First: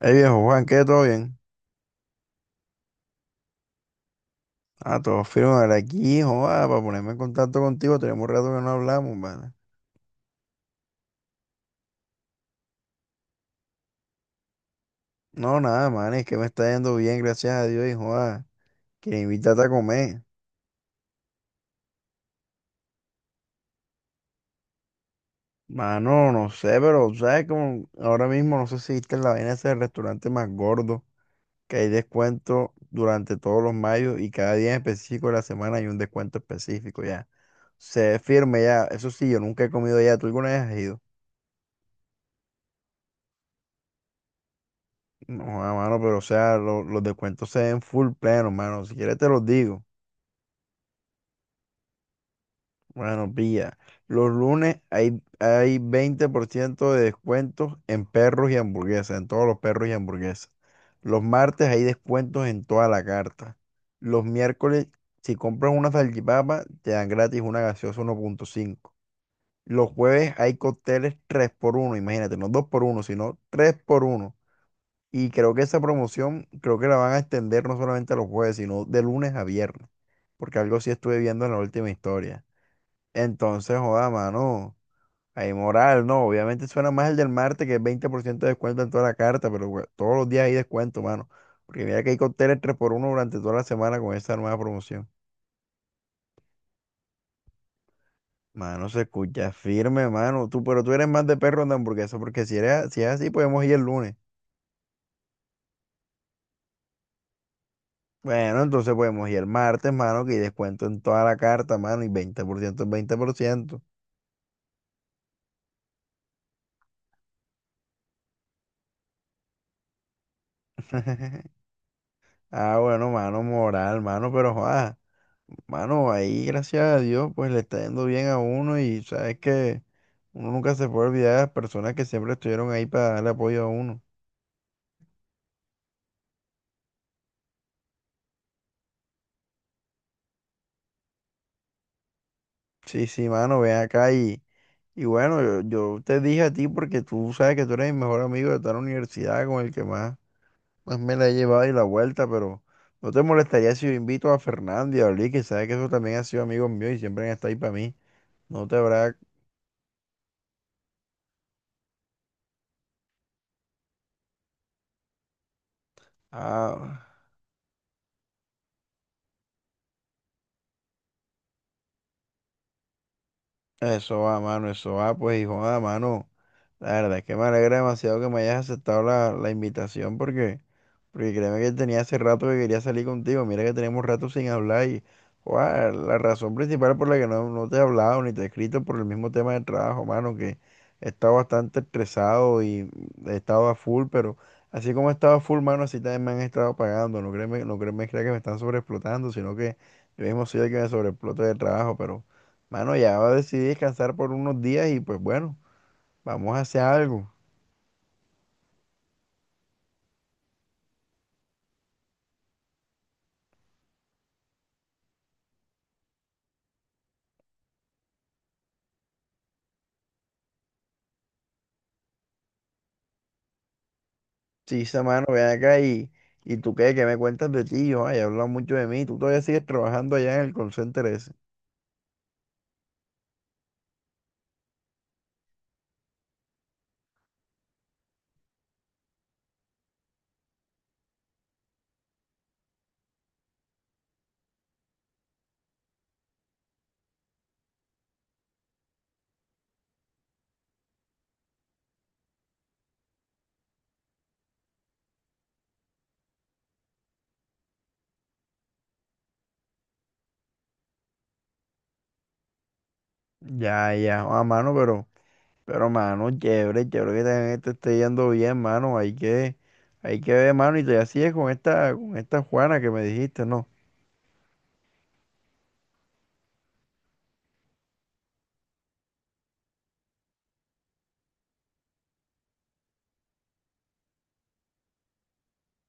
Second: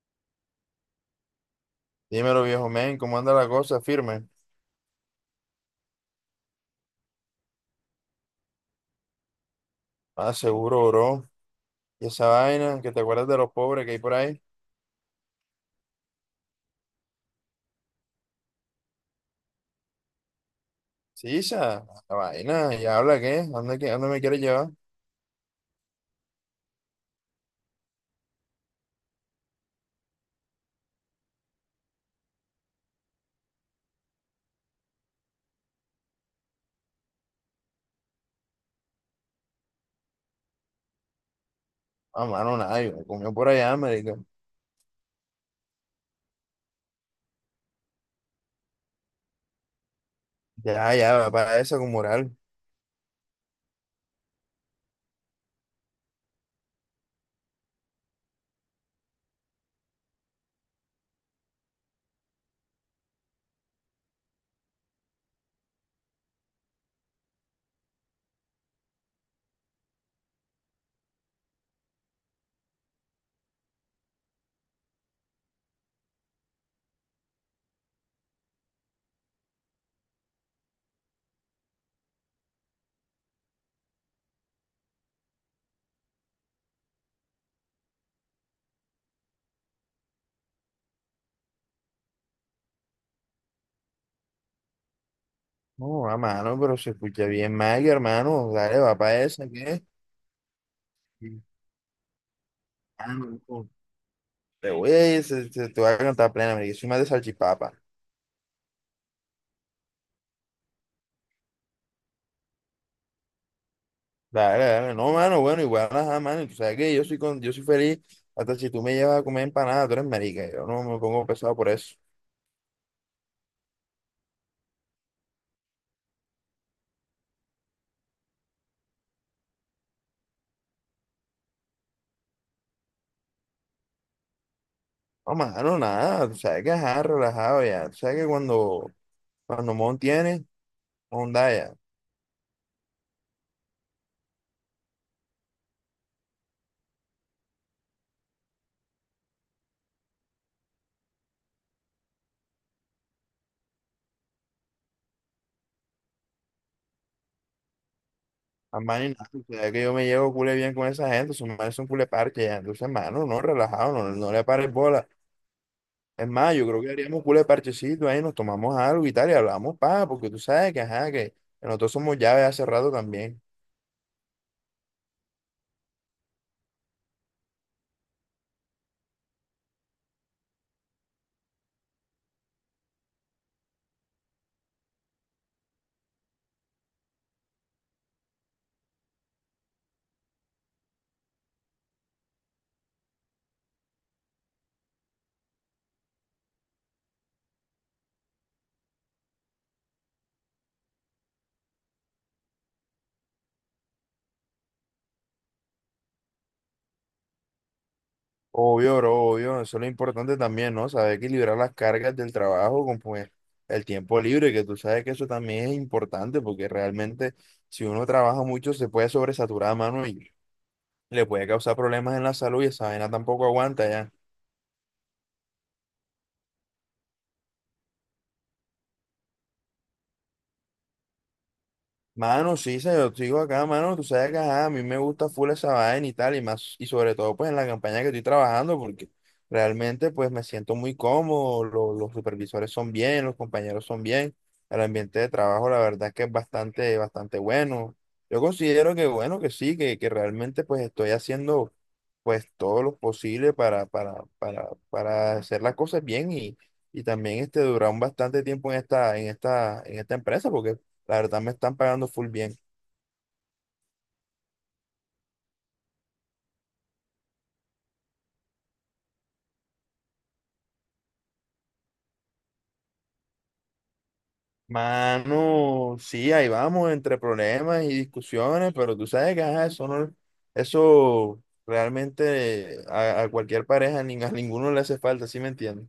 Hey viejo Juan, ¿qué? ¿Todo bien? Dímelo, viejo men, ¿cómo anda la cosa? Firme. Ah, todo firme ahora aquí, joda, para ponerme en contacto contigo, tenemos rato que no hablamos, man. Ah, seguro, bro. Y esa vaina, que te acuerdas de los pobres que hay por ahí. No, nada, man, es que me está yendo bien, gracias a Dios, y joda, que invitarte a comer. Sí, esa la vaina, ya habla qué, ¿a dónde me quieres llevar? Mano, no sé, pero sabes como ahora mismo no sé si viste la vaina ese del restaurante más gordo, que hay descuento durante todos los mayos y cada día en específico de la semana hay un descuento específico ya. Se firme ya, eso sí, yo nunca he comido ya, ¿tú alguna vez has ido? A mano, nada, yo me comió por allá, marica. No, hermano, pero o sea, los descuentos se ven full pleno, hermano. Si quieres te los digo. Ya, ya, va para esa con moral. Bueno, pilla. Los lunes hay 20% de descuentos en perros y hamburguesas, en todos los perros y hamburguesas. Los martes hay descuentos en toda la carta. Los miércoles, si compras una salchipapa, te dan gratis una gaseosa 1.5. Los jueves hay cócteles tres por uno, imagínate, no dos por uno sino tres por uno. Y creo que esa promoción, creo que la van a extender no solamente a los jueves, sino de lunes a viernes, porque algo sí estuve viendo en la última historia. Entonces, joda, mano, hay moral, no, obviamente suena más el del martes, que es 20% de descuento en toda la carta, pero todos los días hay descuento, mano, porque mira que hay cócteles tres por uno durante toda la semana con esa nueva promoción. No, a mano, pero se escucha bien mal, hermano. Dale, Mano, va se para esa, escucha ¿qué? firme, mano, tú, pero tú eres más de perro de hamburguesa, porque si eres, si es Ah, así, no, podemos no. ir el lunes. Te voy a ir, te voy a cantar plena, marica. Soy más de salchipapa. Bueno, entonces podemos ir el martes, mano, que hay descuento en toda la carta, mano, y 20% es 20%. Dale, dale. No, mano, bueno, igual, ajá, mano. Y tú sabes que yo soy, con, yo soy feliz hasta si tú me llevas a comer empanada, tú eres marica. Yo no me pongo pesado por eso. Ah, bueno, mano, moral, mano, pero joda, mano, ahí, gracias a Dios, pues le está yendo bien a uno y sabes que uno nunca se puede olvidar de las personas que siempre estuvieron ahí para darle apoyo a uno. No, mano, nada. Tú sabes que, ajá, relajado ya. Tú sabes que cuando Mon tiene, onda ya. Sí, sí, mano, ven acá y, bueno, yo te dije a ti porque tú sabes que tú eres mi mejor amigo de toda la universidad con el que más pues me la he llevado y la vuelta, pero no te molestaría si yo invito a Fernando y a Oli, que sabes que eso también ha sido amigos míos y siempre han estado ahí para mí. No te A mano y habrá. nada. Tú sabes que yo me llevo cule bien con esa gente. Son manes son cule parche ya. Entonces, mano, no, relajado, no, no le pares bola. Es más, yo creo que Ah, haríamos cule parchecito ahí, nos tomamos algo y tal, y hablamos, pa, porque tú sabes que, ajá, que nosotros somos llaves hace rato también. eso va, mano, eso va, pues, hijo, ah, mano. La verdad es que me alegra demasiado que me hayas aceptado la invitación porque. Porque créeme que tenía hace rato que quería salir contigo. Mira que tenemos rato sin hablar y guau, la razón principal por la que no te he hablado ni te he escrito por el mismo tema del trabajo, mano, que he estado bastante estresado y he estado a full, pero así como he estado a full, mano, así también me han estado pagando. No créeme, no créeme crea que me están sobreexplotando, sino que yo mismo soy el que me sobreexplota de trabajo, pero, mano, ya decidí descansar por unos días y pues bueno, vamos a hacer algo. Obvio, bro, obvio, eso es lo importante también, ¿no? Saber equilibrar las cargas del trabajo con pues el tiempo libre, que tú sabes que eso también es importante, porque realmente si uno trabaja mucho se puede sobresaturar, mano, y le puede causar problemas en la salud y esa vaina tampoco aguanta ya. Sí, esa mano, ven acá y, tú qué, qué me cuentas de ti, yo, ay, he hablado mucho de mí, tú todavía sigues trabajando allá en el call center ese. Mano, sí, yo sigo acá, mano. Tú sabes que ajá, a mí me gusta full esa vaina y tal, y más, y sobre todo pues en la campaña que estoy trabajando, porque realmente pues me siento muy cómodo, los supervisores son bien, los compañeros son bien, el ambiente de trabajo la verdad es que es bastante, bastante bueno. Yo considero que bueno, que sí, que realmente pues estoy haciendo pues todo lo posible para hacer las cosas bien y también este durar un bastante tiempo en en esta empresa, porque la verdad me están pagando full bien. Ya, ya, a mano, pero, mano, chévere, chévere que también te esté yendo bien, mano, hay que ver, mano, y todavía sigues con esta Juana que me dijiste, ¿no? Mano, sí, ahí vamos entre problemas y discusiones, pero tú sabes que ajá, eso no, eso realmente a cualquier pareja, ni a ninguno le hace falta, ¿sí me entiendes?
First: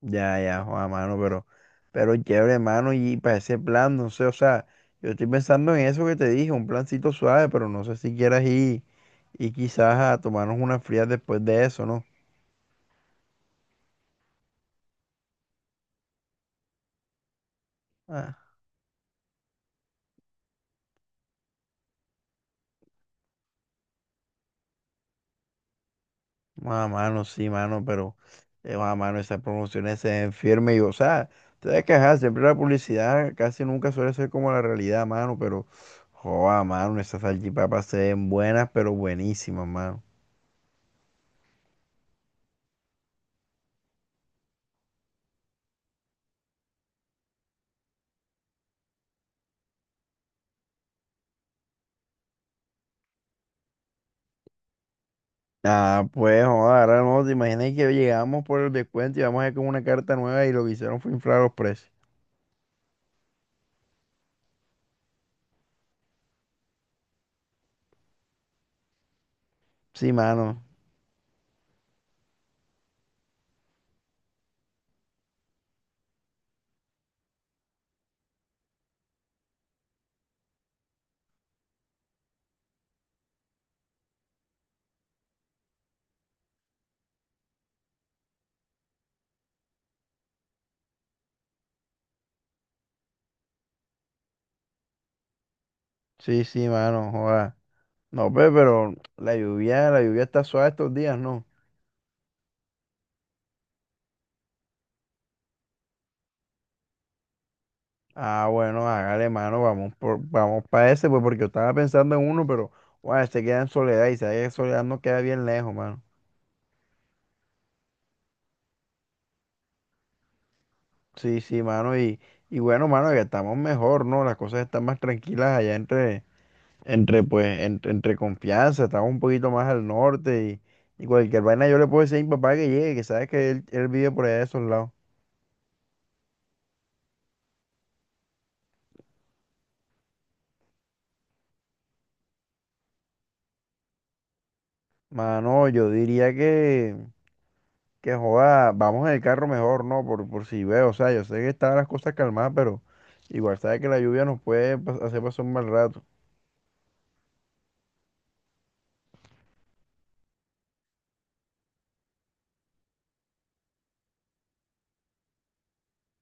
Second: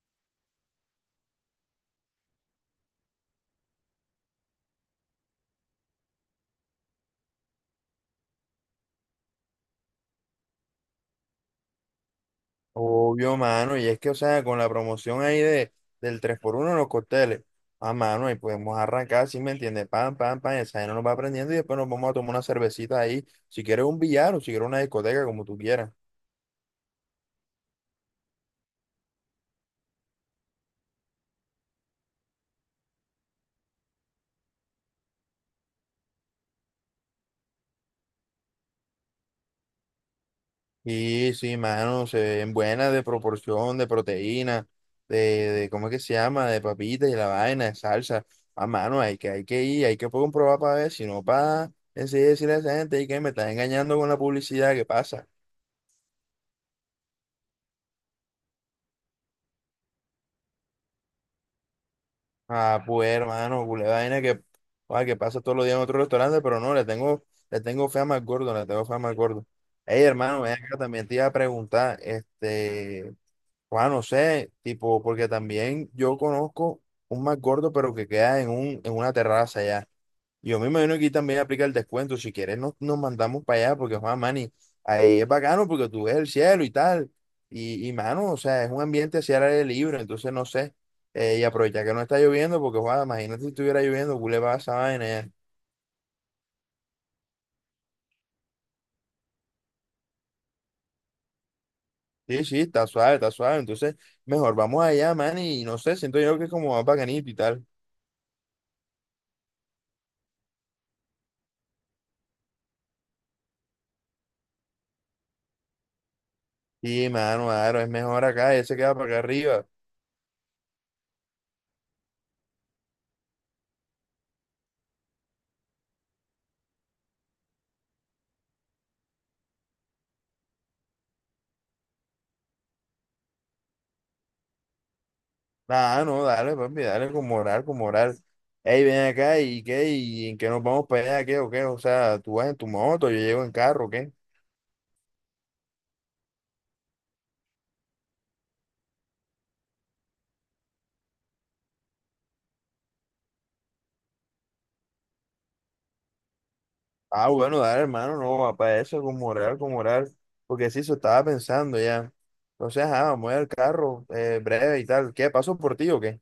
Ya, ya, a mano, pero chévere, mano, y para ese plan, no sé, o sea, yo estoy pensando en eso que te dije, un plancito suave, pero no sé si quieras ir y quizás a tomarnos unas frías después de eso, ¿no? Obvio, mano, y es que, o sea, con la promoción ahí de, del tres por uno en los cócteles, a mano, y Ah, podemos arrancar, ¿sí me entiendes? Pam, pam, pam, esa gente nos va aprendiendo y después nos vamos a tomar una cervecita ahí, si quieres un billar o si quieres una discoteca, como tú quieras. Mano, sí, mano, pero, mano, esas promociones se ven firmes y, o sea, te das que quejar, siempre la publicidad casi nunca suele ser como la realidad, mano, pero, joda, mano, esas salchipapas se ven buenas, pero buenísimas, mano. Sí, sí, mano, se ven buenas de proporción, de proteína, de ¿cómo es que se llama? De papitas y la vaina, de salsa. A mano, hay que ir, hay que comprobar para ver, si no para enseguida decirle a esa gente "Ey, que me estás engañando con la publicidad, ¿qué pasa? Ah, pues, joda, ahora no, te imaginas que llegamos por el descuento y vamos a ir con una carta nueva y lo que hicieron fue inflar los precios. Ah, pues hermano, culé vaina que, ah, que pasa todos los días en otro restaurante, pero no, le tengo fe a gordo, le tengo fe a gordo. Ey, Sí, hermano, ven mano, acá, también te iba a preguntar, este. Bueno, no sé, tipo, porque también yo conozco un más gordo, pero que queda en en una terraza allá. Yo me imagino que aquí también aplica el descuento. Si quieres, nos mandamos para allá, porque Juan Mani, ahí es bacano porque tú ves el cielo y tal. Y mano, o sea, es un ambiente hacia el aire libre, entonces no sé. Y aprovecha que no está lloviendo, porque Juan, imagínate si estuviera lloviendo, ¿qué le va a esa vaina allá? sí, sí, mano, joda. No, pues, pero la lluvia está suave estos días, ¿no? Sí, sí, está suave, está suave. Entonces, mejor vamos allá, man, y no sé, siento yo que es como más bacanito y tal. Ah, bueno, hágale, mano, vamos para ese, pues, porque yo estaba pensando en uno, pero, bueno, se queda en Soledad y sabes que Soledad no queda bien lejos, mano. Sí, mano, claro, es mejor acá, él se queda para acá arriba. Sí, sí, mano, y, bueno, mano, ya estamos mejor, ¿no? Las cosas están más tranquilas allá entre confianza, estamos un poquito más al norte y, cualquier vaina yo le puedo decir a mi papá que llegue, que sabes que él vive por allá de esos lados. Nah, no, dale, papi, dale con moral, con moral. Ey, ven acá, ¿y qué? ¿Y en qué nos vamos para allá? ¿Qué o qué? O sea, tú vas en tu moto, yo llego en carro, ¿qué? Mano, yo diría que... Que joda, vamos en el carro mejor, ¿no? Por si veo, o sea, yo sé que están las cosas calmadas, pero igual sabes que la lluvia nos puede hacer pasar un mal rato. Ah, bueno, dale, hermano, no, para eso, con moral, con moral. Porque sí, eso estaba pensando ya. Entonces, ah, vamos al carro, breve y tal. ¿Qué? ¿Paso por ti o qué?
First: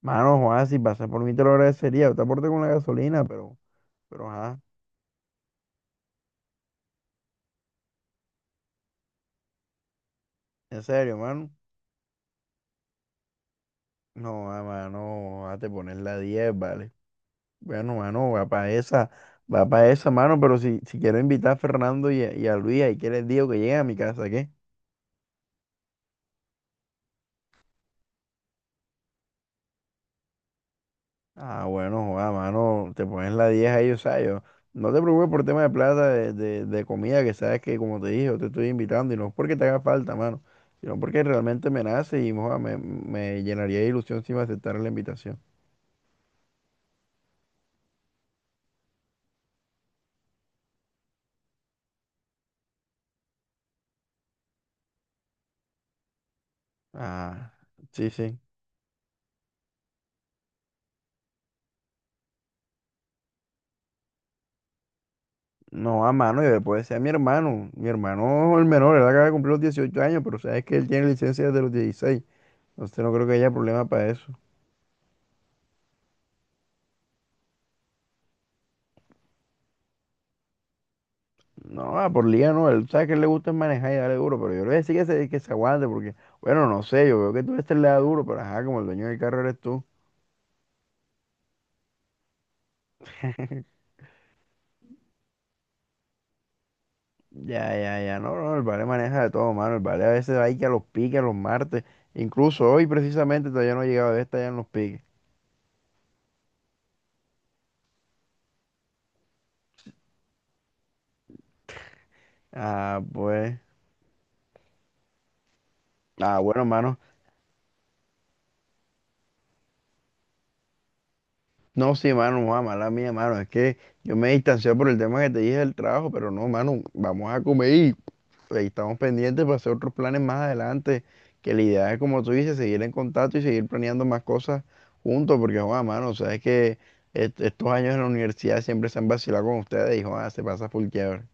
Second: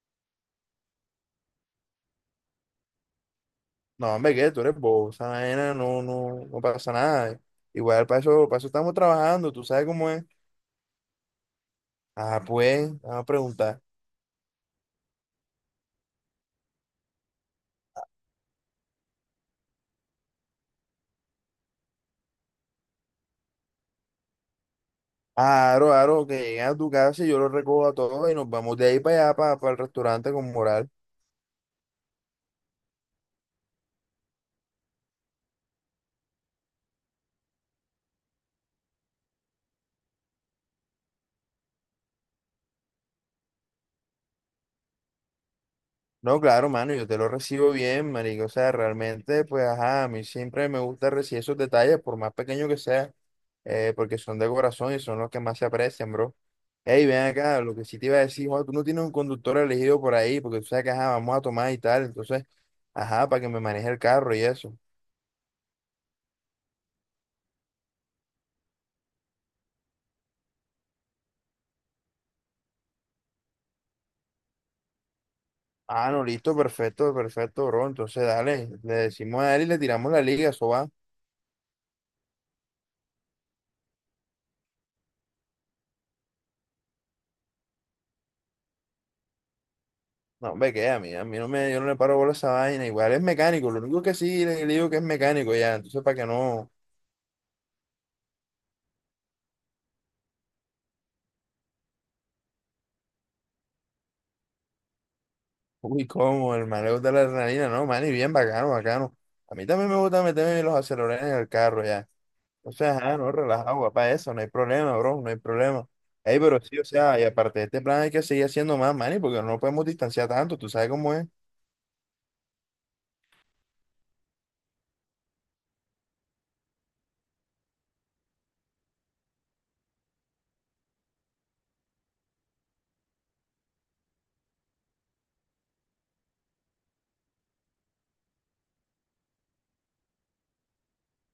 Mano, Juan, si pasas por mí te lo agradecería, yo te aporto con la gasolina, pero, No, hombre, ¿qué? ajá, Tú eres bobo, esa vaina no, no pasa nada. Igual, para eso estamos trabajando, tú sabes cómo es. en serio, mano. Ah, pues, vamos a preguntar. No, ah, mano, a te pones la 10 vale. Bueno, mano, va para esa, mano, pero si quiero invitar a Fernando y y a Luis, ahí que les digo que lleguen a mi casa, ¿qué? Aro, aro, que lleguen a tu casa y yo los recojo a todos y nos vamos de ahí para allá, para, el restaurante con moral. Ah, bueno, joda, mano, te pones la 10 ahí, o sea, yo, no te preocupes por tema de plata, de comida, que sabes que, como te dije, yo te estoy invitando y no es porque te haga falta, mano, sino porque realmente me nace y joda, me llenaría de ilusión si me aceptara la invitación. No, claro, mano, yo te lo recibo bien, marico. O sea, realmente, pues, ajá, a mí siempre me gusta recibir esos detalles, por más pequeño que sea, porque son de corazón y son los que más se aprecian, bro. Ey, ven Ah, acá, lo que sí te sí, iba a sí. decir, Juan, tú no tienes un conductor elegido por ahí, porque tú sabes que, ajá, vamos a tomar y tal, entonces, ajá, para que me maneje el carro y eso. No, a mano, y después sea mi hermano. Mi hermano, el menor, él acaba de cumplir los 18 años, pero sabes que él tiene licencia desde los 16, entonces no creo que haya problema para eso. Ah, no, listo, perfecto, perfecto, bro. Entonces, dale, le decimos a él y le tiramos la liga, eso va. No, ah, por liga no, él sabe que le gusta es manejar y darle duro, pero yo le voy a decir que se aguante porque, bueno, no sé, yo veo que tú este le da duro, pero ajá, como el dueño del carro eres tú. No, hombre, que a mí no me, yo no le paro bola a esa vaina. Igual es mecánico, lo único que sí le digo que es mecánico ya. Entonces, para que no, Ya, ya, ya, no, no, el vale maneja de todo, mano, el vale a veces va ahí que a los piques, a los martes, incluso hoy precisamente todavía no ha llegado, está ya en los piques. uy, cómo, el mareo de la adrenalina, no, man, y bien bacano, bacano. A mí también me gusta meterme los acelerones en el carro ya. O sea, Ah, ajá, no, pues, relajado, papá, eso, no hay problema, bro, no hay problema. ah, Ey, pero bueno, sí, o mano, sea, y aparte de este plan hay que seguir haciendo más, man, porque no nos podemos distanciar tanto, tú sabes cómo es. no, sí, mano, no, mala mía, mano, es que yo me distancié por el tema que te dije del trabajo, pero no, mano, vamos a comer y ahí estamos pendientes para hacer otros planes más adelante, que la idea es, como tú dices, seguir en contacto y seguir planeando más cosas juntos, porque, Juan, mano, sabes que estos años en la universidad siempre se han vacilado con ustedes y, Juan, se pasa full chévere.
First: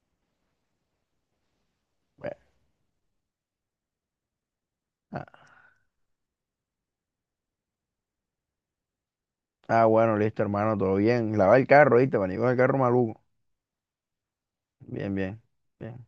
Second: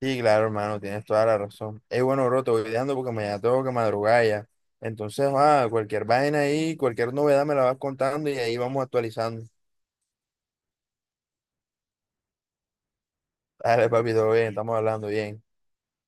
Sí, claro, hermano, tienes toda la razón. Es bueno, Bueno, bro, te voy dejando porque mañana tengo que madrugar ya. Entonces, ah, ah, cualquier vaina ahí, cualquier novedad me la vas contando y ahí vamos actualizando. Bueno, listo, hermano, todo bien. Lava el carro, ¿viste? Venimos el carro maluco. Dale, papi, todo bien, estamos hablando Bien, bien. bien. bien.